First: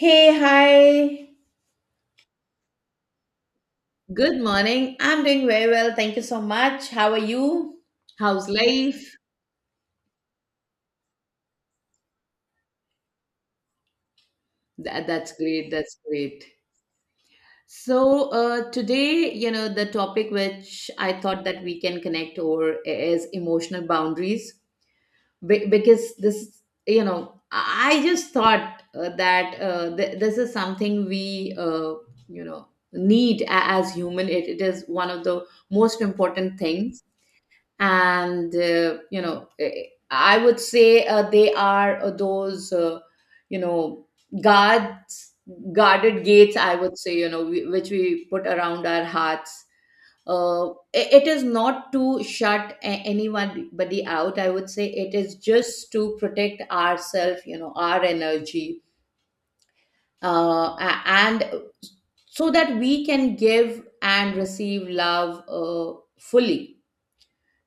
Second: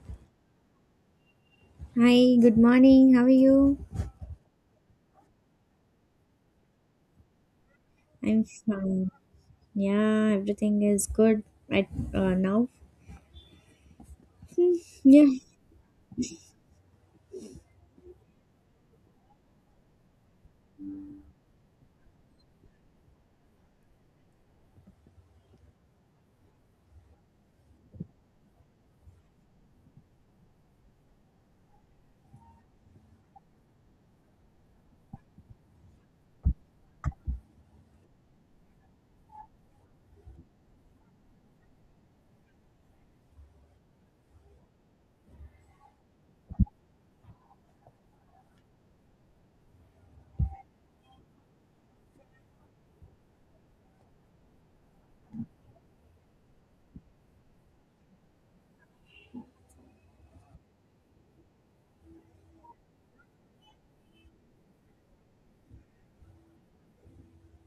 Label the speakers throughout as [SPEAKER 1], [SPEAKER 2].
[SPEAKER 1] Hey, hi.
[SPEAKER 2] Hi, good morning. How are you?
[SPEAKER 1] Good morning. I'm doing very well. Thank you so much. How are you?
[SPEAKER 2] I'm
[SPEAKER 1] How's
[SPEAKER 2] fine.
[SPEAKER 1] life?
[SPEAKER 2] Yeah, everything is good right now.
[SPEAKER 1] That,
[SPEAKER 2] Yeah.
[SPEAKER 1] that's great. That's great. So, today, you know, the topic which I thought that we can connect over is emotional boundaries. Because this, you know, I just thought that this is something we you know, need a- as human. It is one of the most important things, and you know I would say they are those, you know, guards, guarded gates, I would say, you know, which we put around our hearts. It is not to shut anyone body out, I would say. It is just to protect ourselves, you know, our energy. And so that we can give and receive love fully,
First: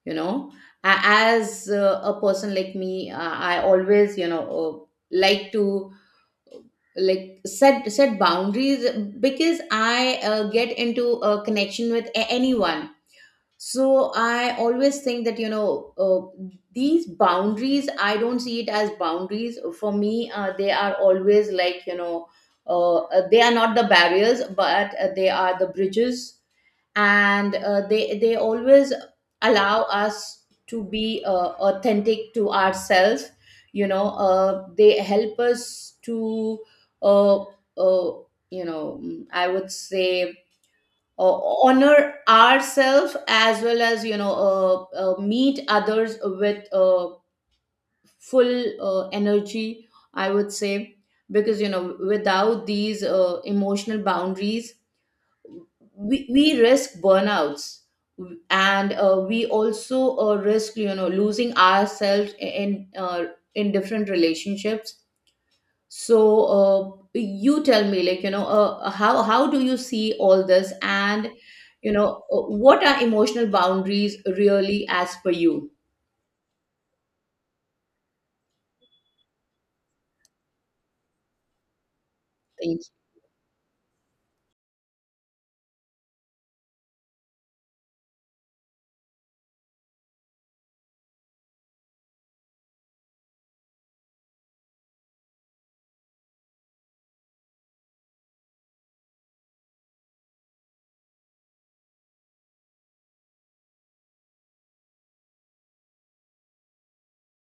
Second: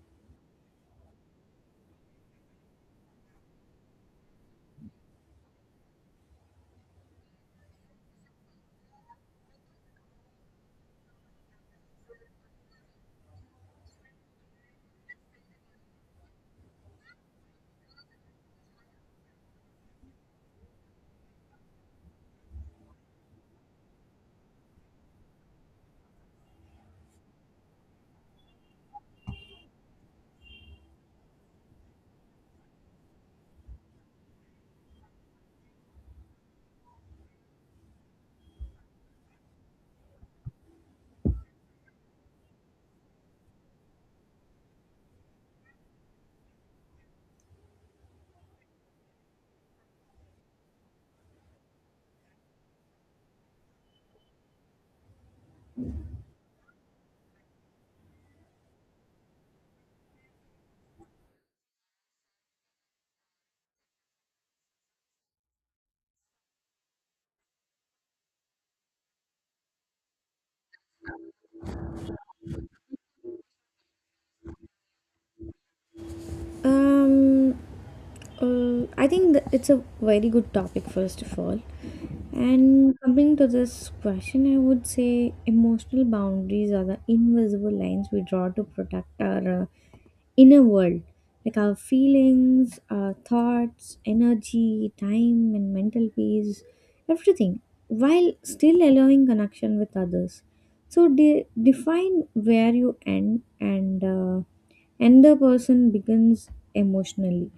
[SPEAKER 1] you know. As a person like me, I always, you know, like to uh, like set boundaries, because I get into a connection with anyone. So I always think that, you know, uh, these boundaries, I don't see it as boundaries for me. They are always like, you know, they are not the barriers, but they are the bridges. And they always allow us to be authentic to ourselves. You know, they help us to uh, uh, you know, I would say, honor ourselves as well as, you know, meet others with full energy, I would say. Because, you know, without these emotional boundaries, we risk burnouts, and we also risk, you know, losing ourselves in different relationships. So you tell me, like, you know, how do you see all this, and you know, what are emotional boundaries really, as per you?
[SPEAKER 2] Um, I think that it's a very good topic, first of all.
[SPEAKER 1] Thank you.
[SPEAKER 2] And coming to this question, I would say emotional boundaries are the invisible lines we draw to protect our inner world, like our feelings, our thoughts, energy, time, and mental peace, everything, while still allowing connection with others. So, define where you end and the person begins emotionally.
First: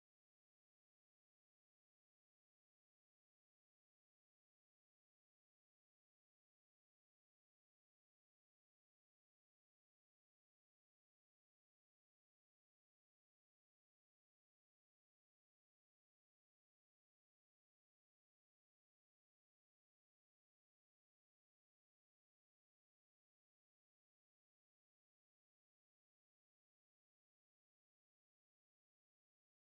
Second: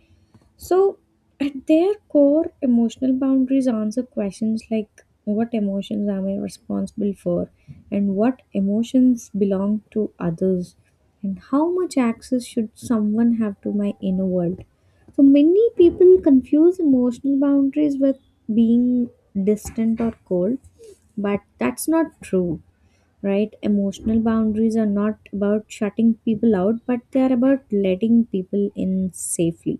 [SPEAKER 2] So, at their core, emotional boundaries answer questions like what emotions am I responsible for, and what emotions belong to others, and how much access should someone have to my inner world. So, many people confuse emotional boundaries with being distant or cold, but that's not true, right? Emotional boundaries are not about shutting people out, but they are about letting people in safely.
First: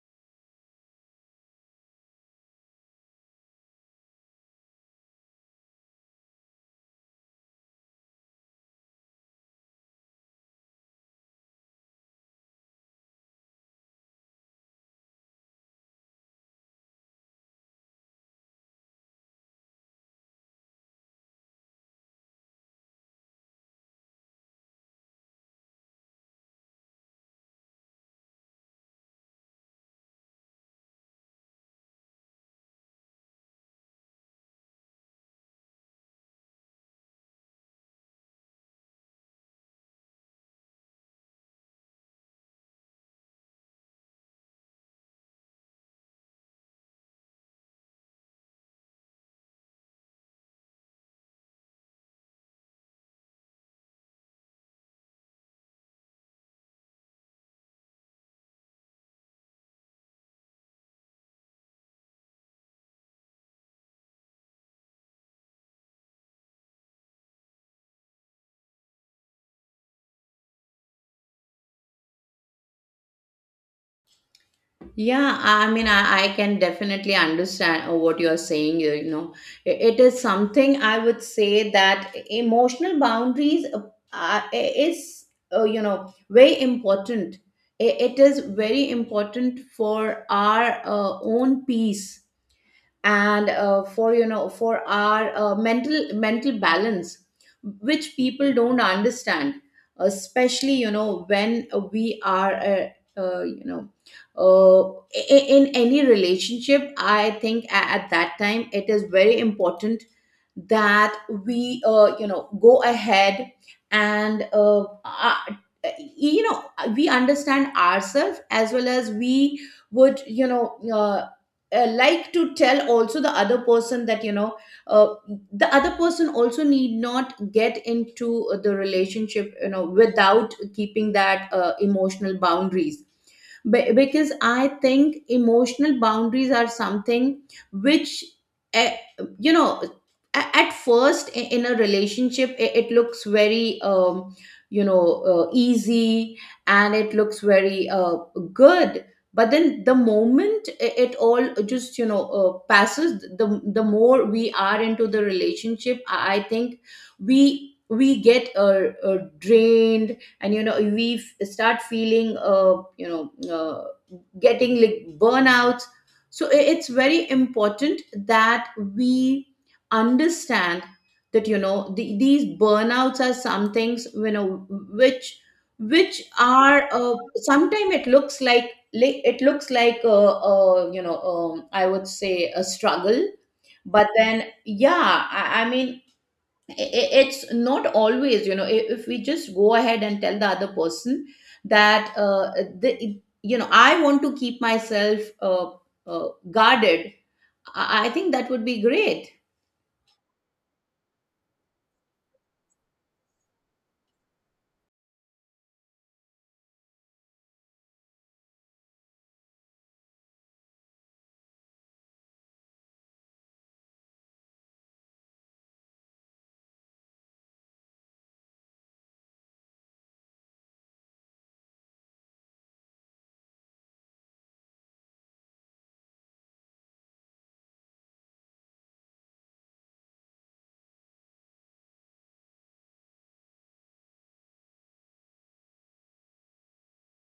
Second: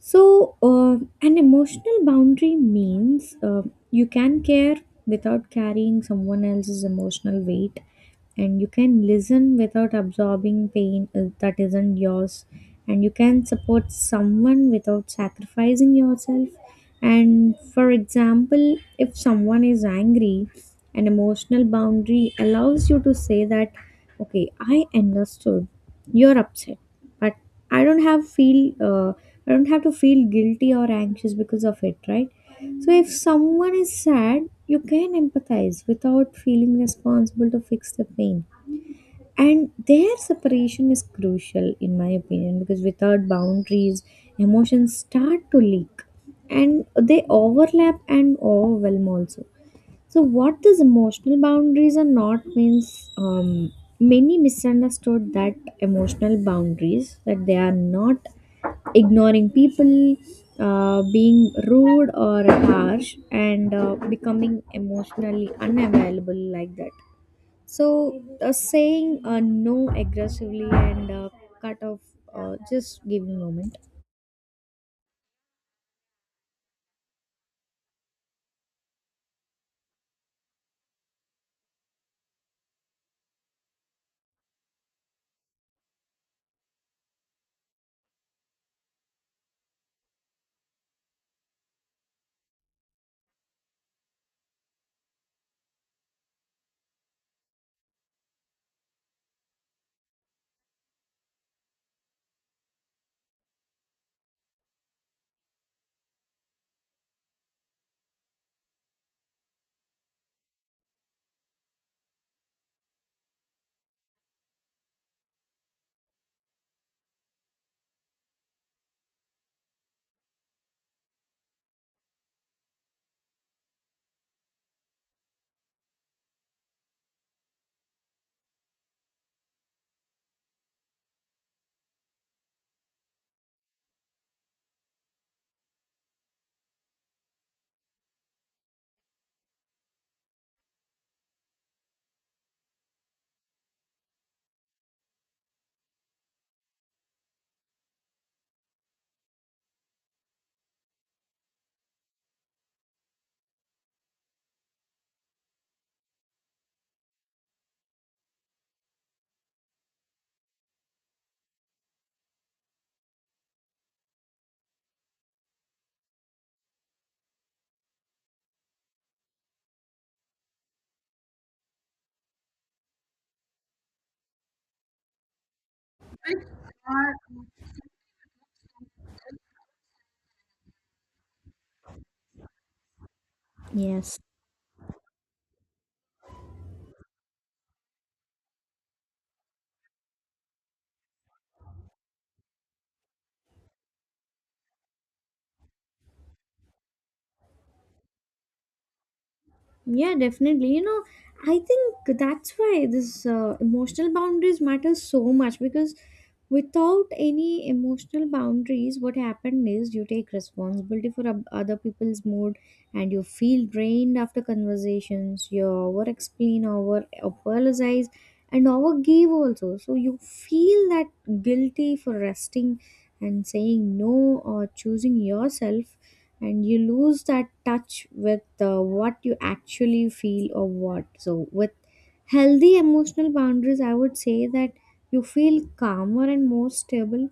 [SPEAKER 2] So, an emotional boundary means you can care without carrying someone else's emotional weight, and you can listen without absorbing pain that isn't yours, and you can support someone without sacrificing yourself. And for example, if someone is angry, an emotional boundary allows you to say that, okay, I understood you're upset, but I don't have feel uh, I don't have to feel guilty or anxious because of it, right? So if someone is sad, you can empathize without feeling responsible to fix the pain. And their separation is crucial in my opinion because without boundaries, emotions start to leak and they overlap and overwhelm also. So, what these emotional boundaries are not means many misunderstood that emotional boundaries that they are not ignoring people, being rude or harsh, and becoming emotionally unavailable like that. So, saying no aggressively and cut off just giving moment.
[SPEAKER 1] Yeah, I mean, I can definitely understand what you're saying. You know, it is something, I would say, that emotional boundaries, is, you know, very important. It is very important for our own peace, and for, you know, for our mental balance, which people don't understand, especially, you know, when we are you know, uh, in any relationship. I think at that time it is very important that we you know, go ahead, and you know, we understand ourselves, as well as we would, you know, like to tell also the other person that, you know, uh, the other person also need not get into the relationship, you know, without keeping that emotional boundaries. Because I think emotional boundaries are something which uh, you know, at first, in a relationship, it looks very, you know, easy, and it looks very good. But then the moment it all just, you know, passes, the more we are into the relationship, I think we get drained, and you know, we start feeling, you know, getting like burnouts. So it's very important that we understand that, you know, these burnouts are some things, you know, which which are sometimes it looks like, it looks like a you know, I would say, a struggle. But
[SPEAKER 2] Yes.
[SPEAKER 1] then, yeah, I mean, it's not always, you know, if we just go ahead and tell the other person that you know, I want to keep myself guarded, I think that would be great.
[SPEAKER 2] Yeah, definitely. You know, I think that's why this emotional boundaries matter so much because without any emotional boundaries, what happened is you take responsibility for other people's mood and you feel drained after conversations. You over explain, over apologize, and over give also. So you feel that guilty for resting and saying no or choosing yourself, and you lose that touch with what you actually feel or what. So with healthy emotional boundaries, I would say that you feel calmer and more stable,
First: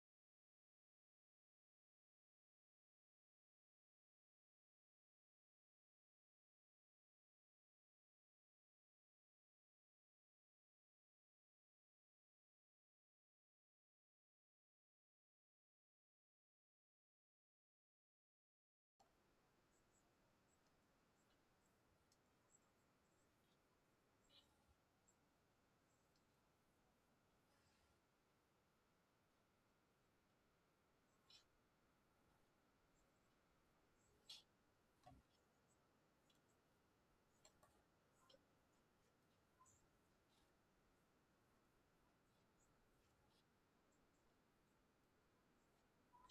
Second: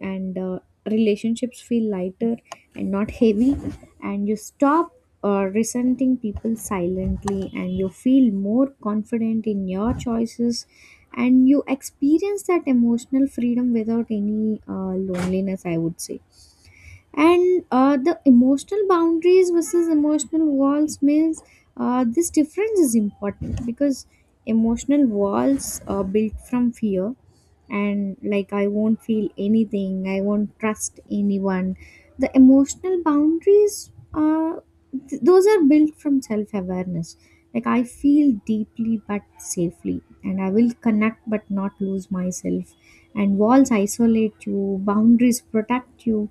[SPEAKER 2] and relationships feel lighter and not heavy, and you stop resenting people silently, and you feel more confident in your choices, and you experience that emotional freedom without any loneliness, I would say. And the emotional boundaries versus emotional walls means this difference is important because emotional walls are built from fear and like I won't feel anything, I won't trust anyone. The emotional boundaries, those are built from self-awareness, like I feel deeply but safely, and I will connect but not lose myself. And walls isolate you, boundaries protect you.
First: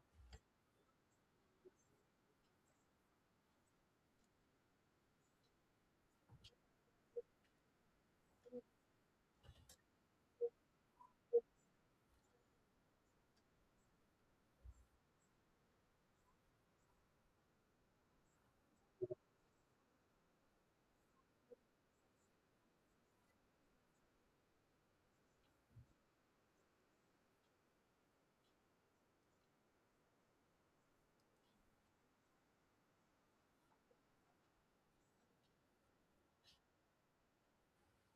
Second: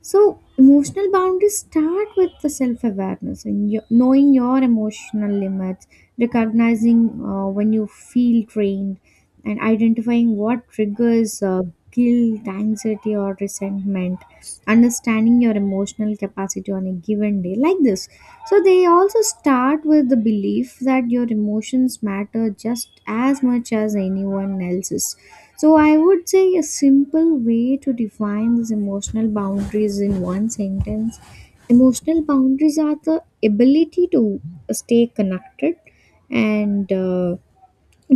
[SPEAKER 2] So, emotional boundaries start with the self awareness and knowing your emotional limits, recognizing when you feel drained, and identifying what triggers guilt, anxiety, or resentment, understanding your emotional capacity on a given day, like this. So they also start with the belief that your emotions matter just as much as anyone else's. So I would say a simple way to define these emotional boundaries in one sentence. Emotional boundaries are the ability to stay connected and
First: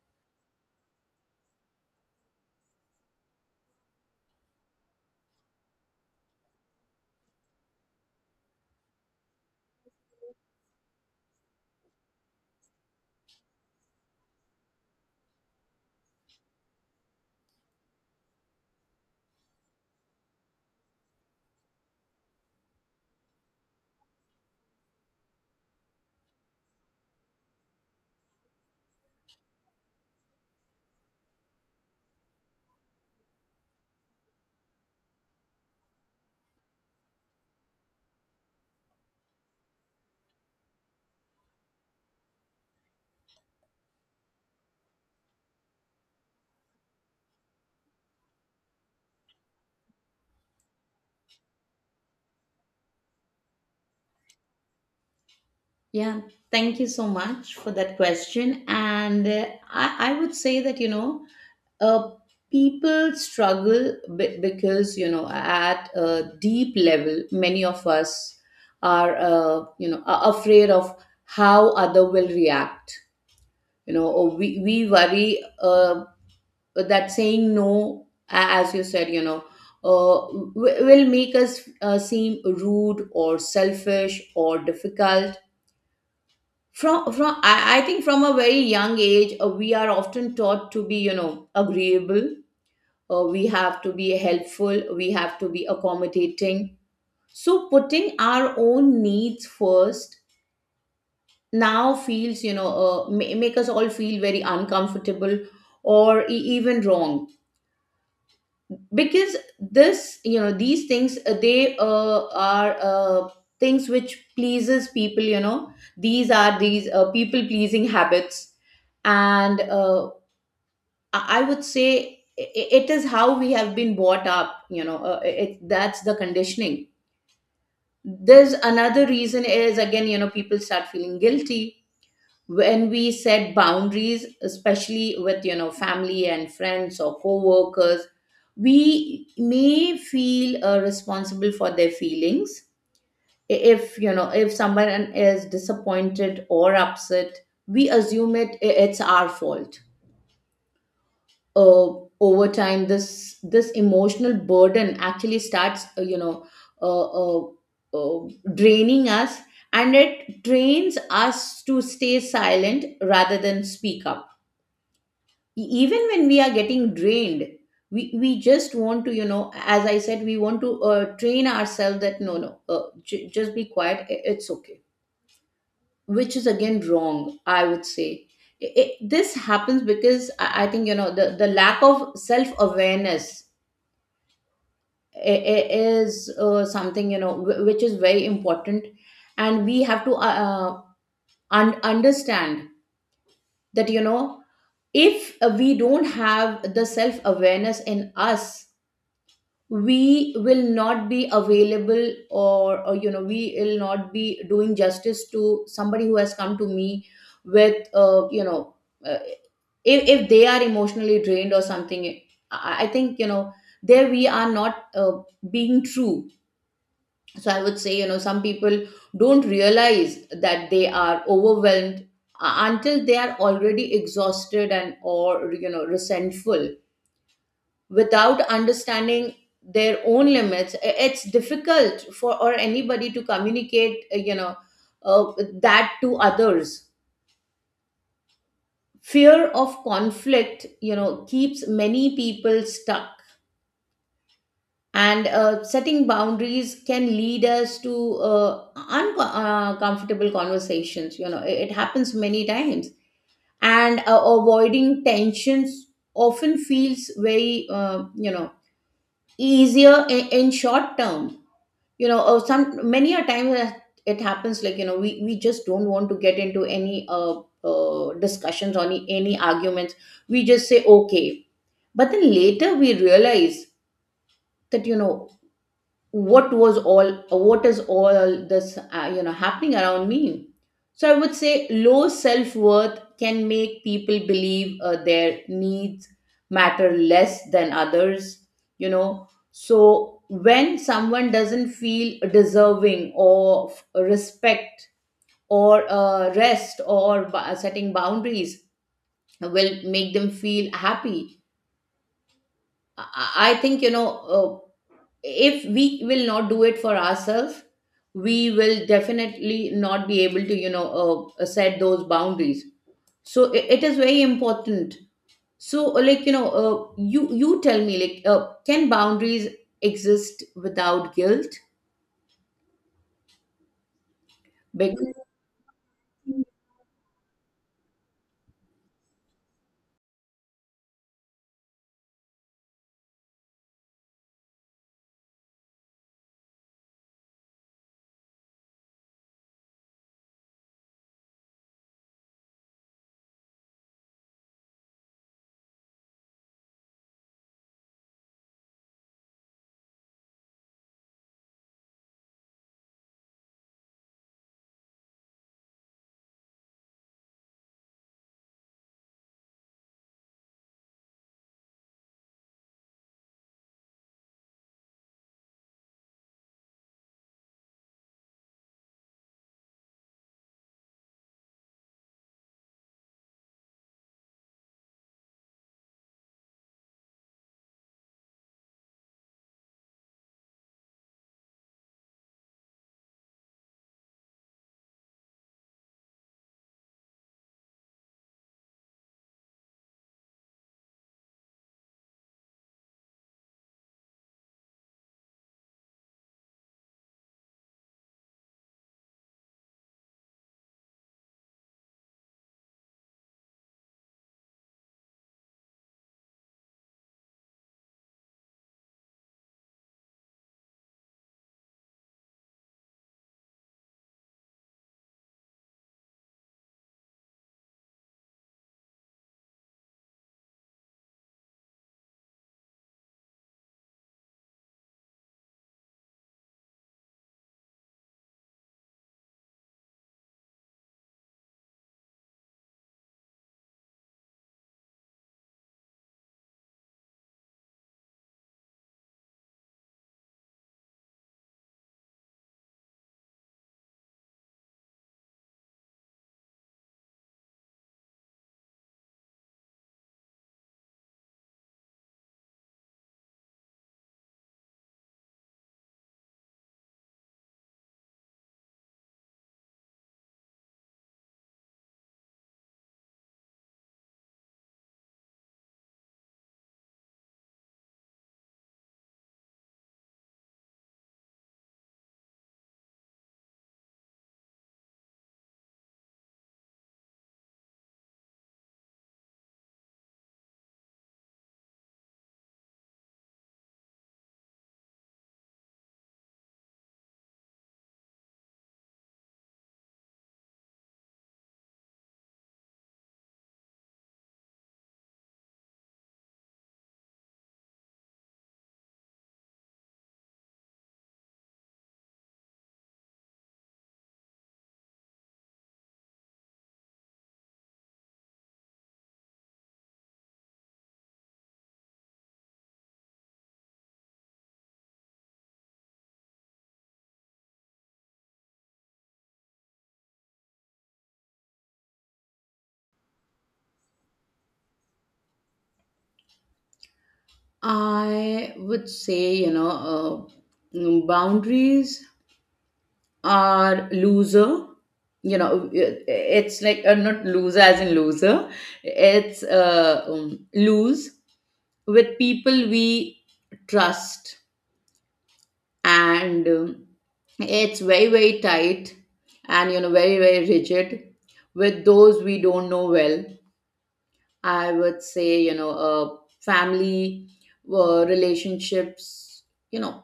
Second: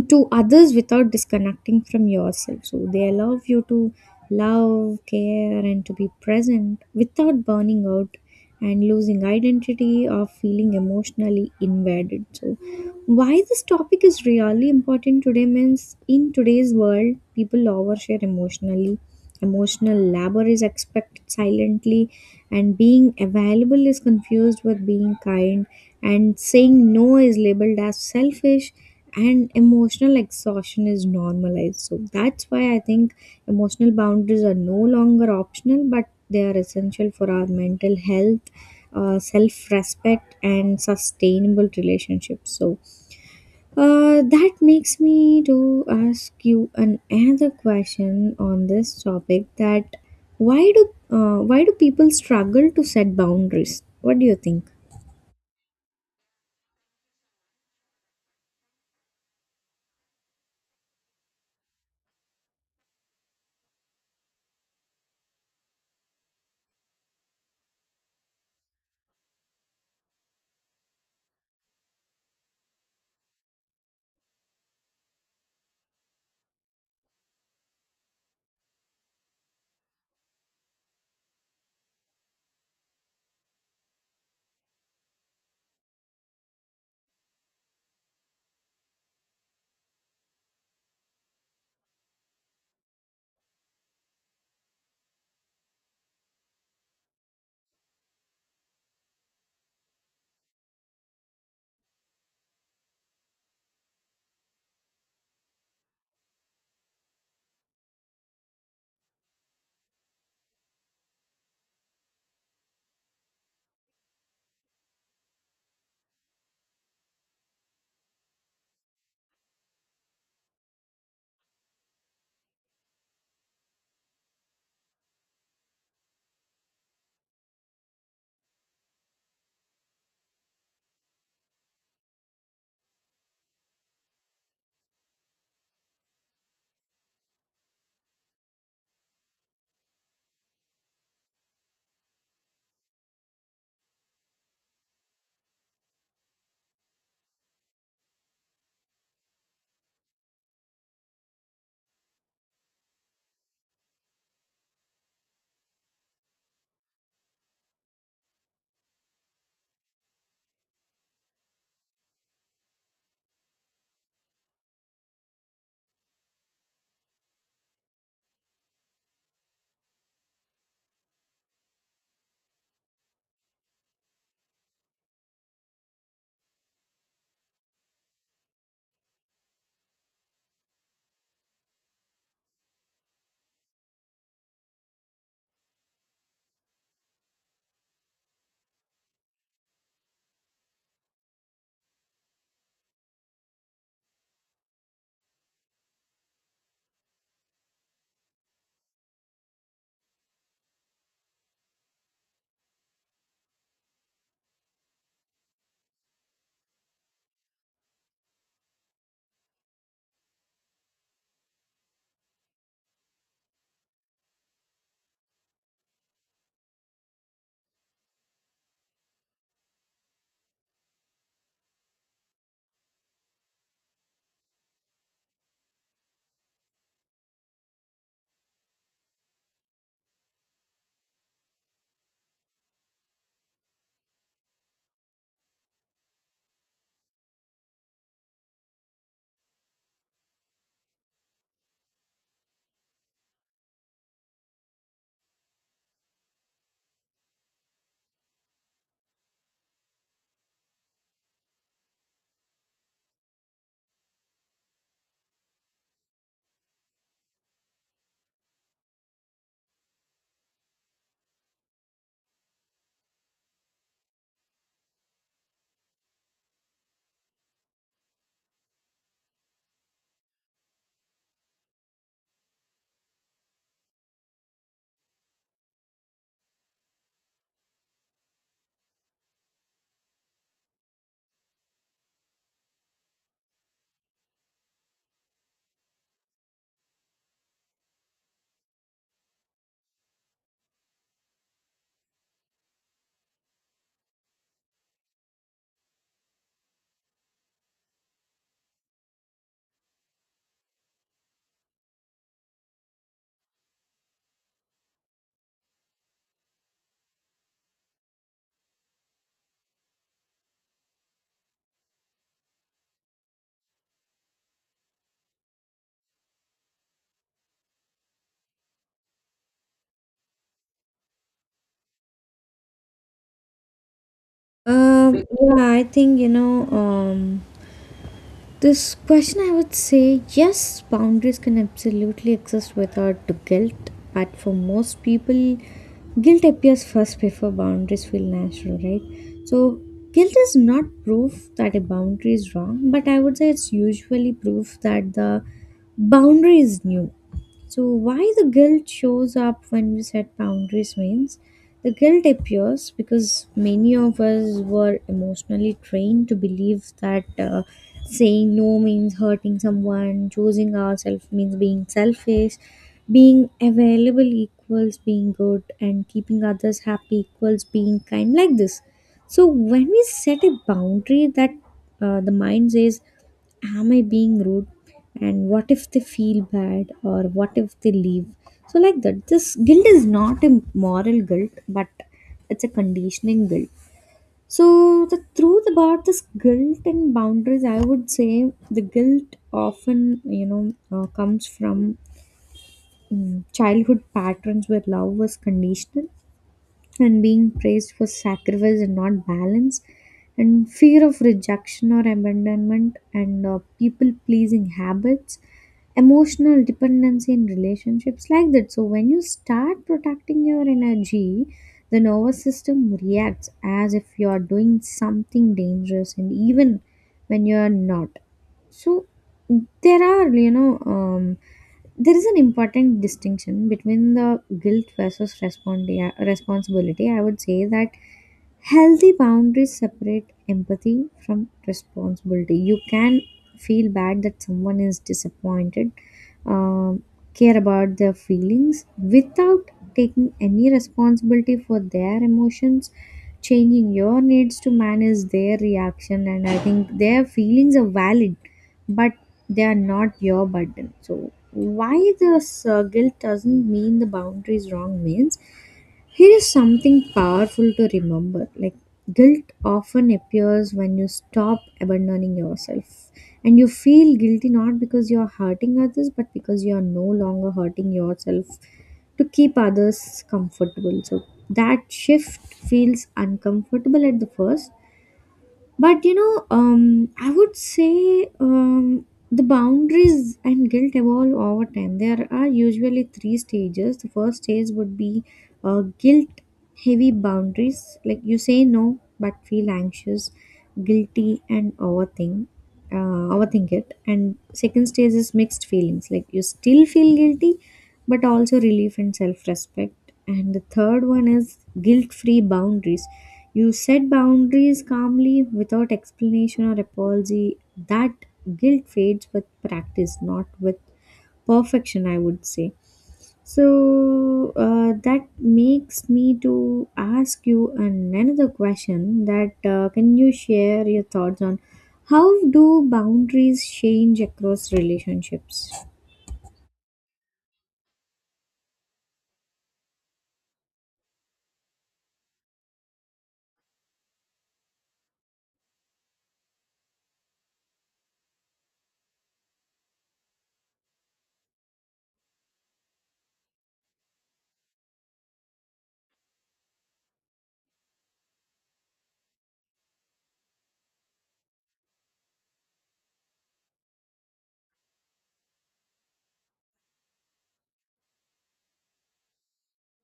[SPEAKER 2] to others without disconnecting from yourself. So they allow you to love, care, and to be present without burning out and losing identity or feeling emotionally invaded. So, why this topic is really important today means in today's world, people overshare emotionally. Emotional labor is expected silently, and being available is confused with being kind, and saying no is labeled as selfish, and emotional exhaustion is normalized. So that's why I think emotional boundaries are no longer optional, but they are essential for our mental health, self-respect and sustainable relationships. So that makes me to ask you another question on this topic, that why do people struggle to set boundaries, what do you think?
[SPEAKER 1] Yeah, thank you so much for that question. And I would say that, you know, uh, people struggle because, you know, at a deep level, many of us are you know, afraid of how other will react, you know, or we worry that saying no, as you said, you know, uh, will make us seem rude or selfish or difficult. I think from a very young age, we are often taught to be, you know, agreeable. We have to be helpful, we have to be accommodating. So putting our own needs first now feels, you know, make us all feel very uncomfortable, or even wrong, because this, you know, these things, they are things which pleases people. You know, these are these people pleasing habits. And I would say it is how we have been brought up, you know, that's the conditioning. There's another reason, is again, you know, people start feeling guilty when we set boundaries, especially with, you know, family and friends or co-workers. We may feel responsible for their feelings. If, you know, if someone is disappointed or upset, we assume it's our fault. uh, Over time, this emotional burden actually starts you know, uh, uh, uh, draining us, and it trains us to stay silent rather than speak up. Even when we are getting drained, we just want to, you know, as I said, we want to train ourselves that no, no, just be quiet, it's okay, which is again wrong, I would say. This happens because I think, you know, the lack of self-awareness is something, you know, wh- which is very important. And we have to understand that, you know, if we don't have the self awareness in us, we will not be available, or you know, we will not be doing justice to somebody who has come to me with you know, uh, if they are emotionally drained or something. I think, you know, there we are not being true. So I would say, you know, some people don't realize that they are overwhelmed until they are already exhausted, and or, you know, resentful. Without understanding their own limits, it's difficult for or anybody to communicate, you know, uh, that to others. Fear of conflict, you know, keeps many people stuck. And setting boundaries can lead us to uncomfortable conversations, you know, it happens many times. And avoiding tensions often feels very you know, easier in short term. You know, some many a time that it happens, like, you know, we just don't want to get into any discussions or any arguments. We just say okay, but then later we realize that, you know, what was all, what is all this you know, happening around me. So I would say low self-worth can make people believe their needs matter less than others, you know. So when someone doesn't feel deserving of respect, or rest, or setting boundaries will make them feel happy. I think, you know, uh, if we will not do it for ourselves, we will definitely not be able to, you know, set those boundaries. So it is very important. So, like, you know, you you tell me, like, can boundaries exist without guilt? Because
[SPEAKER 2] Yeah, I think, you know, this question I would say yes, boundaries can absolutely exist without the guilt, but for most people, guilt appears first before boundaries feel natural, right? So, guilt is not proof that a boundary is wrong, but I would say it's usually proof that the boundary is new. So, why the guilt shows up when we set boundaries means the guilt appears because many of us were emotionally trained to believe that saying no means hurting someone, choosing ourselves means being selfish, being available equals being good, and keeping others happy equals being kind, like this. So, when we set a boundary that the mind says, am I being rude? And what if they feel bad or what if they leave? So, like that, this guilt is not a moral guilt, but it's a conditioning guilt. So, the truth about this guilt and boundaries, I would say the guilt often, you know, comes from childhood patterns where love was conditional, and being praised for sacrifice and not balance, and fear of rejection or abandonment, and people pleasing habits, emotional dependency in relationships, like that. So when you start protecting your energy, the nervous system reacts as if you are doing something dangerous, and even when you are not. So there are, you know, there is an important distinction between the guilt versus responsibility. I would say that healthy boundaries separate empathy from responsibility. You can feel bad that someone is disappointed, um, care about their feelings without taking any responsibility for their emotions. Changing your needs to manage their reaction, and I think their feelings are valid but they are not your burden. So why this guilt doesn't mean the boundary is wrong means here is something powerful to remember. Like guilt often appears when you stop abandoning yourself. And you feel guilty not because you're hurting others, but because you are no longer hurting yourself to keep others comfortable. So that shift feels uncomfortable at the first, but you know, I would say, the boundaries and guilt evolve over time. There are usually three stages. The first stage would be guilt heavy boundaries, like you say no but feel anxious, guilty and overthink it. And second stage is mixed feelings, like you still feel guilty but also relief and self respect. And the third one is guilt free boundaries. You set boundaries calmly without explanation or apology. That guilt fades with practice, not with perfection, I would say. So that makes me to ask you another question, that can you share your thoughts on how do boundaries change across relationships?
[SPEAKER 1] I would say, you know, boundaries are loser, you know. It's like, not loser as in loser, it's lose with people we trust. And it's very, very tight, and you know, very, very rigid with those we don't know well. I would say, you know, family relationships, you know,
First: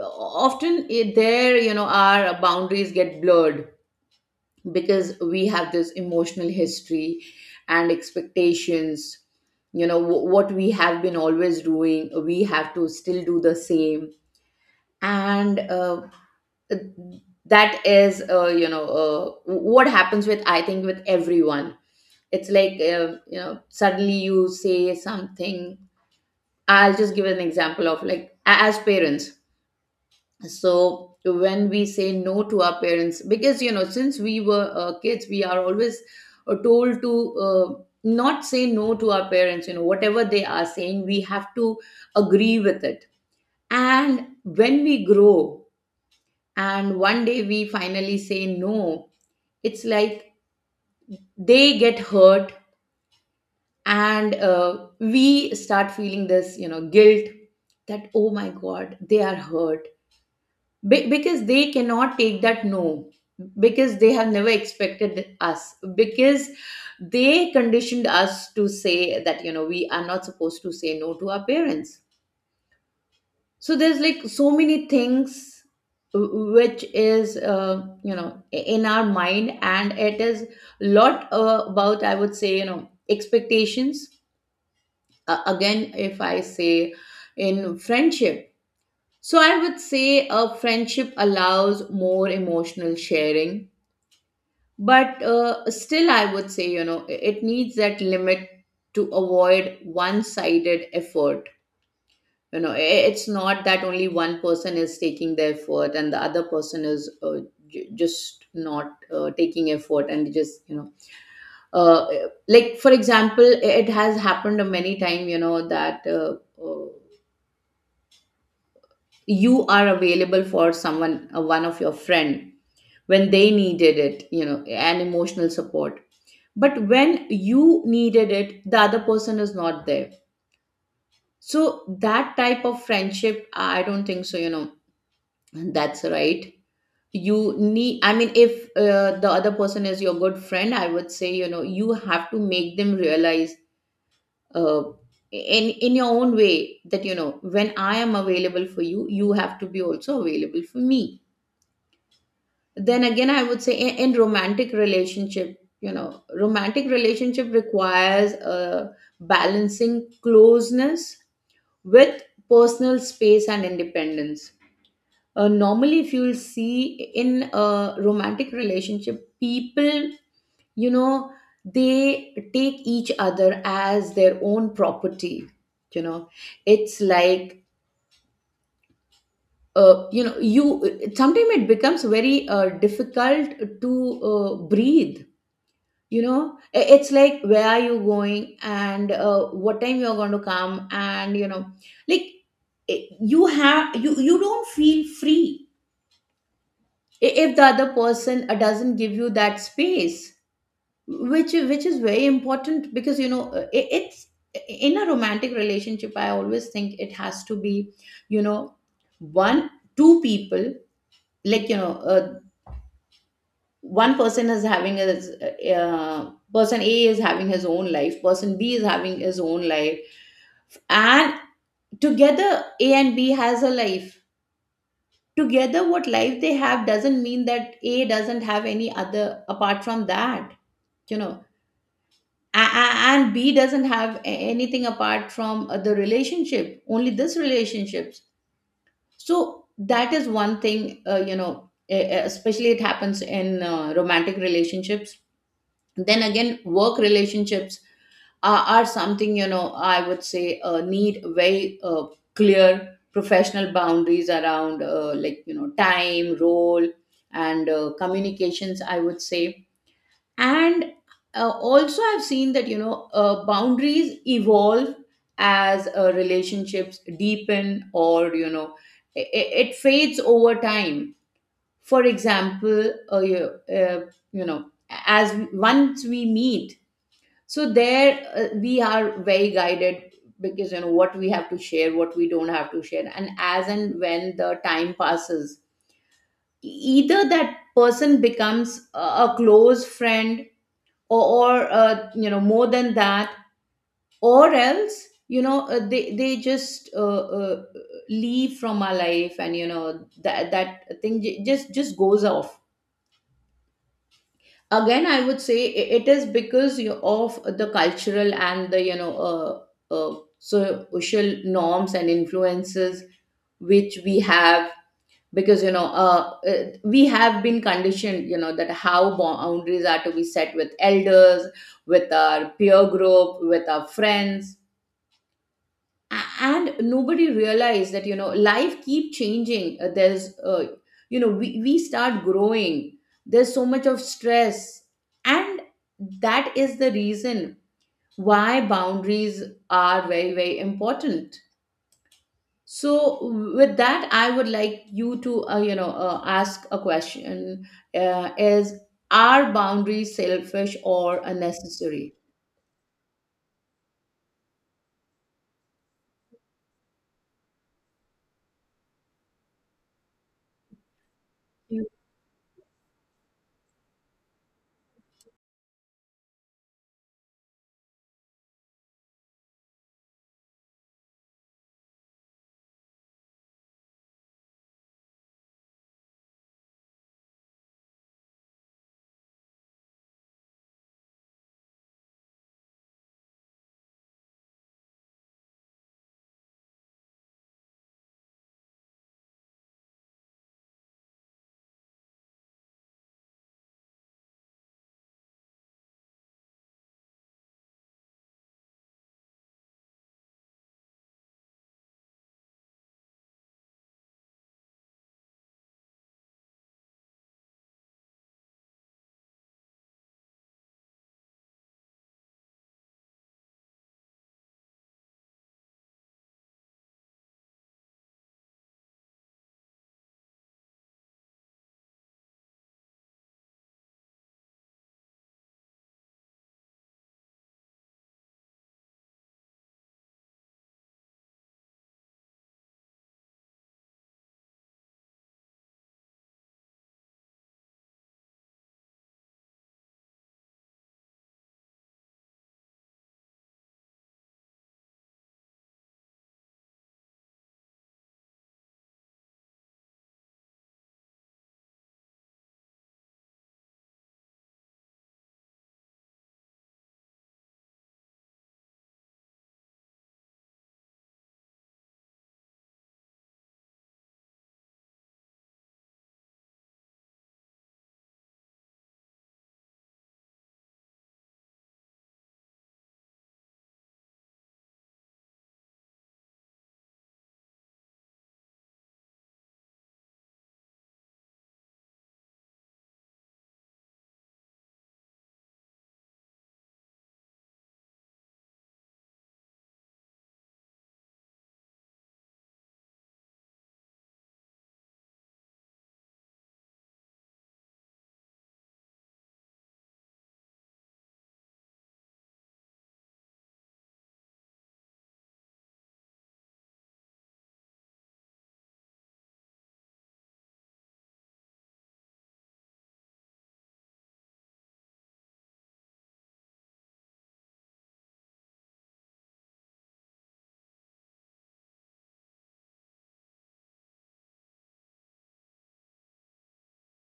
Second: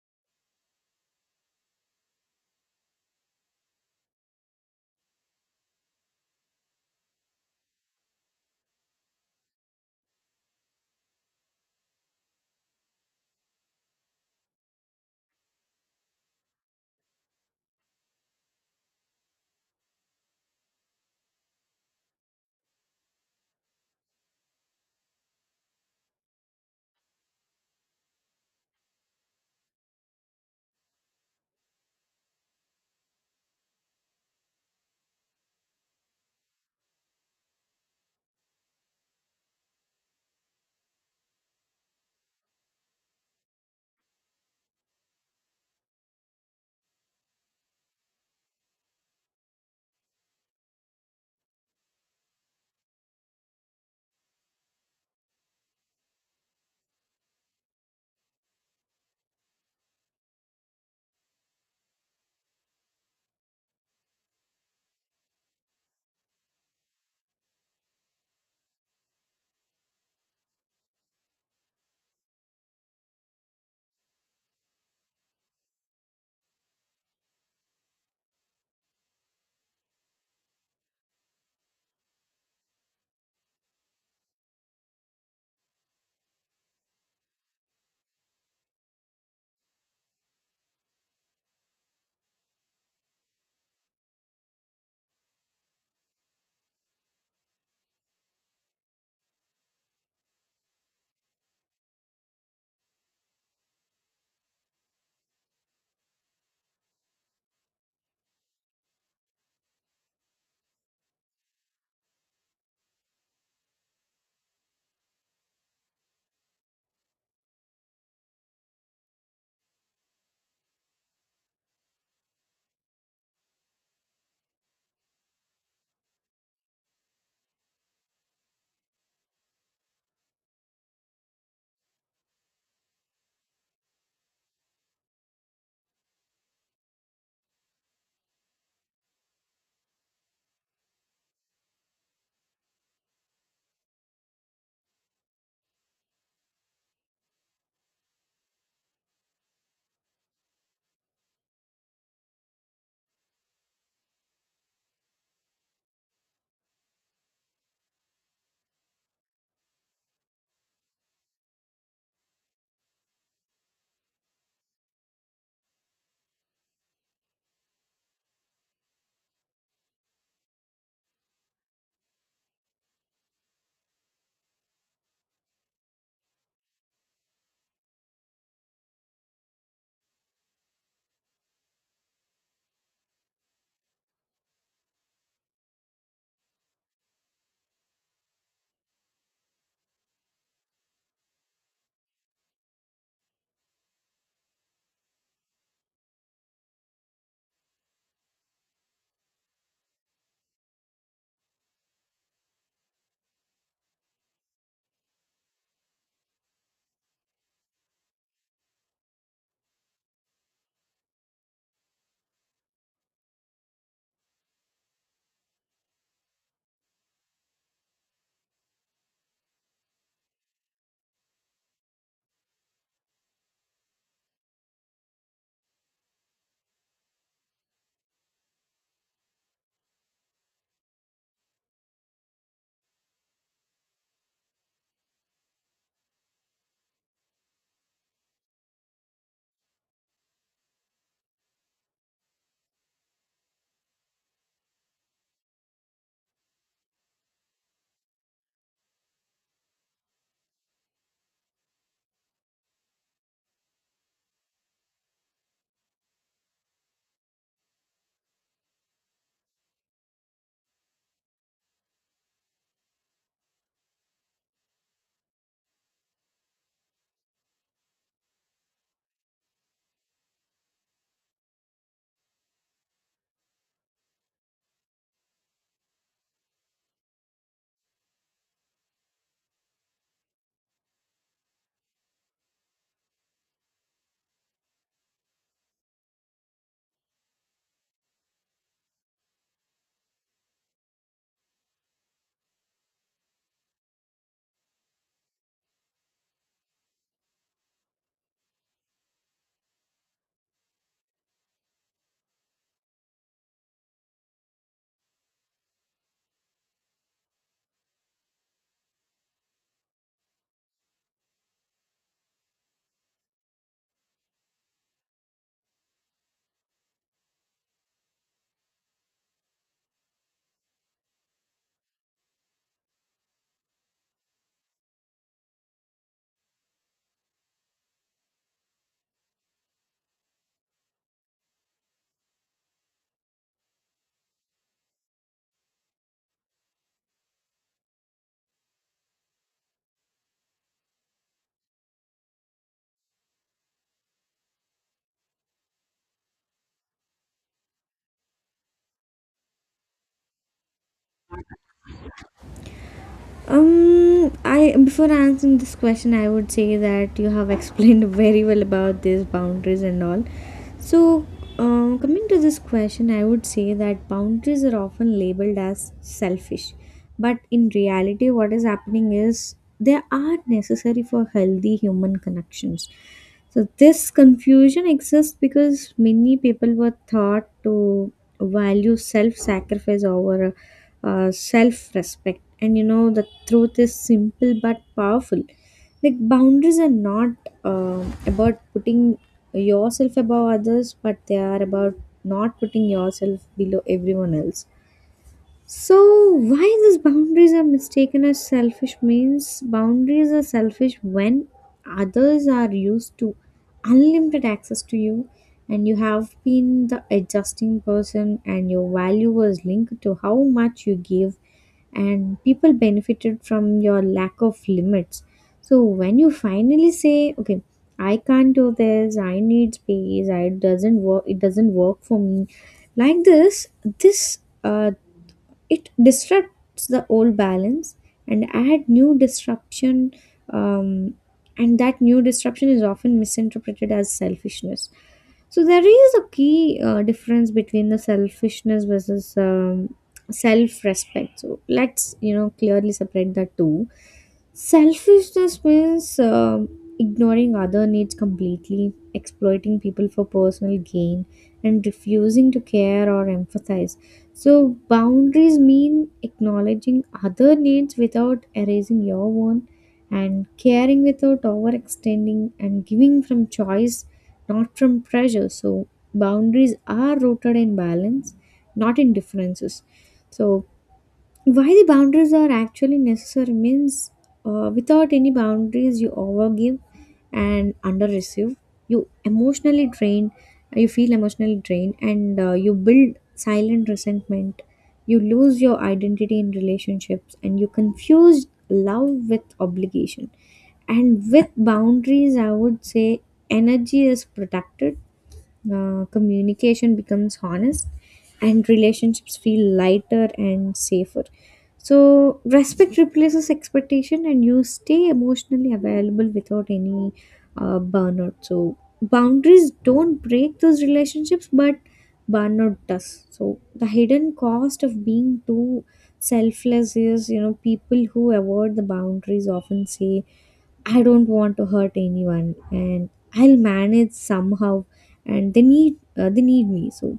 [SPEAKER 1] often there, you know, our boundaries get blurred because we have this emotional history and expectations. You know, what we have been always doing, we have to still do the same. And that is, you know, what happens with, I think, with everyone. It's like, you know, suddenly you say something. I'll just give an example of like, as parents. So when we say no to our parents, because, you know, since we were kids, we are always told to not say no to our parents. You know, whatever they are saying, we have to agree with it. And when we grow, and one day we finally say no, it's like they get hurt. And we start feeling this, you know, guilt, that oh my god, they are hurt. Because they cannot take that no, because they have never expected us, because they conditioned us to say that, you know, we are not supposed to say no to our parents. So there's like so many things which is, you know, in our mind, and it is lot about, I would say, you know, expectations. Again, if I say in friendship, so I would say a friendship allows more emotional sharing, but still, I would say, it needs that limit to avoid one sided effort. You know, it's not that only one person is taking the effort and the other person is just not taking effort and just, uh, like for example, it has happened many time, you know, that uh, you are available for someone, one of your friend when they needed it, you know, and emotional support. But when you needed it, the other person is not there. So that type of friendship, I don't think so, you know, that's right. You need, I mean, if the other person is your good friend, I would say, you know, you have to make them realize uh, in your own way that, you know, when I am available for you, you have to be also available for me. Then again, I would say, in romantic relationship, you know, romantic relationship requires a balancing closeness with personal space and independence. Normally if you'll see in a romantic relationship, people, you know, they take each other as their own property. You know, it's like, you know, you sometimes it becomes very difficult to breathe. You know, it's like, where are you going and what time you're going to come, and you know, like, you have, you don't feel free if the other person doesn't give you that space, which is very important, because, you know, it's, in a romantic relationship I always think it has to be, you know, one two people, like, one person is having his, person a is having his own life, person b is having his own life, and together a and b has a life. Together, what life they have doesn't mean that a doesn't have any other apart from that, you know. And b doesn't have anything apart from the relationship, only this relationships. So that is one thing. Especially it happens in romantic relationships. Then again, work relationships are something, you know, I would say need very clear professional boundaries around, like, you know, time, role, and communications, I would say. And also I've seen that, you know, boundaries evolve as relationships deepen, or, you know, it, it fades over time. For example, uh, you know as once we meet, so there we are very guided, because, you know, what we have to share, what we don't have to share. And as and when the time passes, e-, either that person becomes a close friend, or, or you know, more than that, or else, you know, they just leave from our life. And you know, that thing just goes off. Again, I would say it is because you of the cultural and the, you know, social norms and influences which we have. Because, you know, we have been conditioned, you know, that how boundaries are to be set with elders, with our peer group, with our friends, a- and nobody realized that, you know, life keep changing. There's you know, we start growing, there's so much of stress. And that is the reason why boundaries are very very important. So with that, I would like you to ask a question, is, are boundaries selfish or unnecessary?
[SPEAKER 2] I, before answering this question, I would say that you have explained very well about these boundaries and all. So,
[SPEAKER 1] Yeah.
[SPEAKER 2] coming to this question, I would say that boundaries are often labeled as selfish, but in reality, what is happening is they are necessary for healthy human connections. So this confusion exists because many people were taught to value self-sacrifice over self-respect, and you know the truth is simple but powerful. Like boundaries are not about putting yourself above others, but they are about not putting yourself below everyone else. So, why these boundaries are mistaken as selfish means boundaries are selfish when others are used to unlimited access to you, and you have been the adjusting person, and your value was linked to how much you give, and people benefited from your lack of limits. So, when you finally say, okay, I can't do this, I need space, I it doesn't work for me. Like this, this uh, it disrupts the old balance and add new disruption, um, and that new disruption is often misinterpreted as selfishness. So there is a key difference between the selfishness versus self-respect. So let's, you know, clearly separate the two. Selfishness means ignoring other needs completely, exploiting people for personal gain, and refusing to care or empathize. So boundaries mean acknowledging other needs without erasing your own, and caring without overextending, and giving from choice, not from pressure. So boundaries are rooted in balance, not in differences. So why the boundaries are actually necessary means without any boundaries you overgive and underreceive. You emotionally drain, you feel emotionally drained, and you build silent resentment. You lose your identity in relationships, and you confuse love with obligation, and with boundaries I would say energy is protected, communication becomes honest, and relationships feel lighter and safer. So respect replaces expectation, and you stay emotionally available without any burnout. So boundaries don't break those relationships, but burnout does. So the hidden cost of being too selfless is, you know, people who avoid the boundaries often say I don't want to hurt anyone, and I'll manage somehow, and they need me. So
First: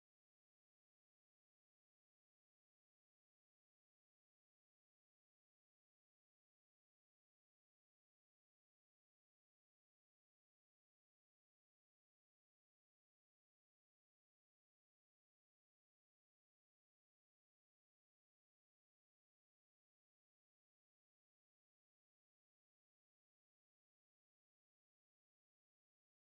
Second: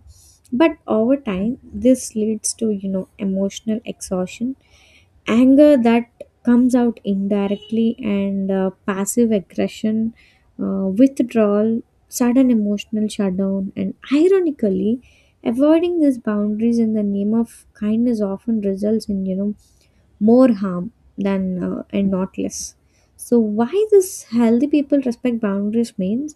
[SPEAKER 2] but over time this leads to, you know, emotional exhaustion, anger that comes out indirectly, and passive aggression, withdrawal, sudden emotional shutdown. And ironically, avoiding these boundaries in the name of kindness often results in, you know, more harm, than and not less. So why this healthy people respect boundaries means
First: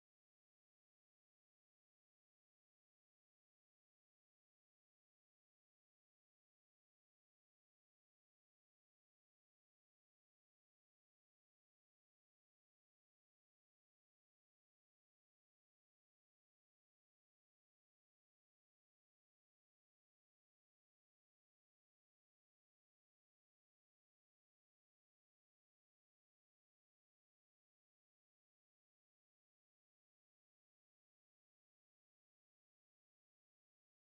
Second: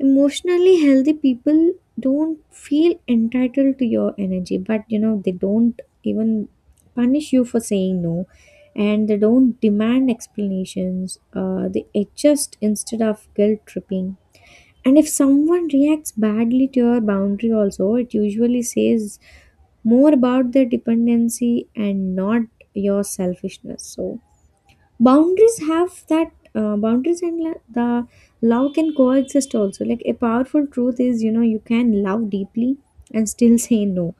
[SPEAKER 2] emotionally healthy people don't feel entitled to your energy, but you know, they don't even punish you for saying no, and they don't demand explanations. They adjust instead of guilt tripping. And if someone reacts badly to your boundary, also, it usually says more about their dependency and not your selfishness. So, boundaries have that the love can coexist also. Like a powerful truth is, you know, you can love deeply and still say no.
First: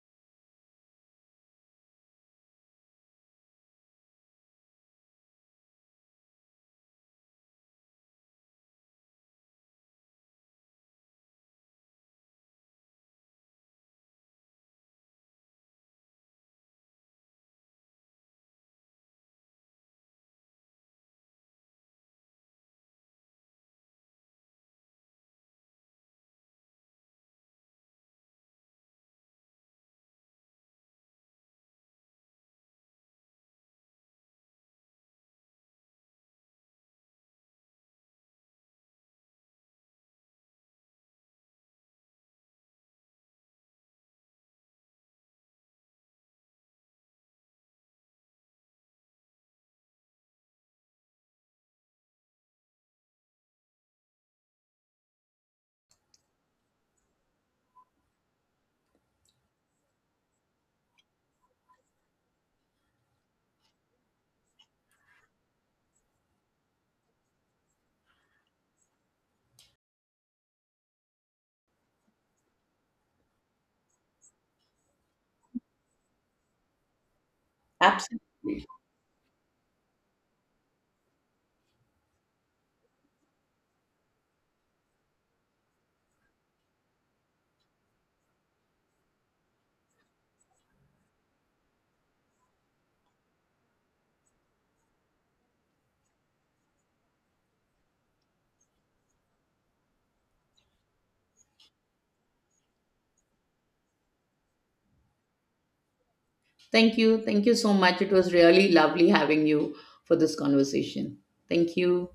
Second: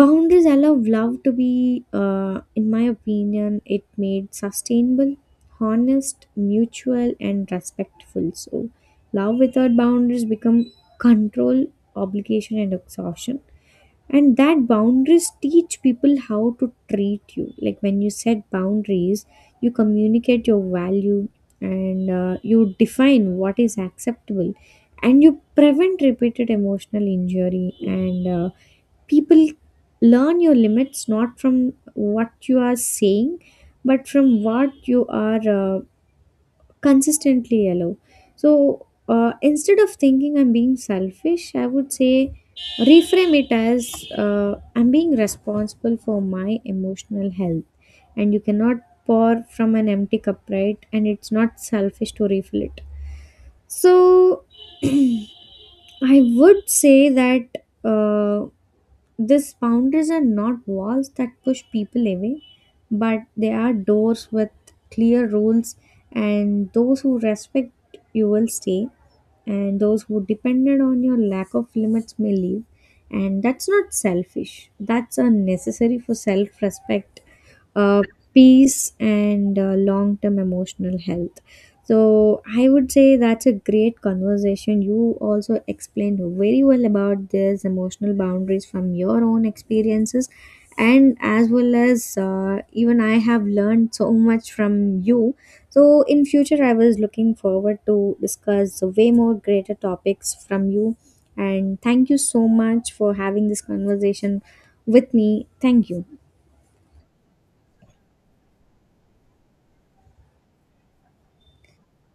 [SPEAKER 2] Boundaries allow love to be, in my opinion, it made sustainable, honest, mutual and respectful. So love without boundaries become control, obligation and exhaustion. And that boundaries teach people how to treat you, like when you set boundaries you communicate your value, and you define what is acceptable, and you prevent repeated emotional injury, and people learn your limits not from what you are saying, but from what you are consistently yellow. So instead of thinking I'm being selfish, I would say reframe it as I'm being responsible for my emotional health, and you cannot pour from an empty cup, right? And it's not selfish to refill it. So I would say that. Uh, these boundaries are not walls that push people away, but they are doors with clear rules, and those who respect you will stay, and those who depended on your lack of limits may leave. And that's not selfish, that's unnecessary for self respect, uh,
[SPEAKER 1] Absolutely.
[SPEAKER 2] peace, and long term emotional health. So I would say that's a great conversation. You also explained very well about this emotional boundaries from your own experiences, and as well as even I have learned so much from you. So in future, I was looking forward to discuss way more greater topics from you. And thank you so much for having this conversation with me. Thank you.
[SPEAKER 1] Thank you. Thank you so much. It was really lovely having you for this conversation. Thank you.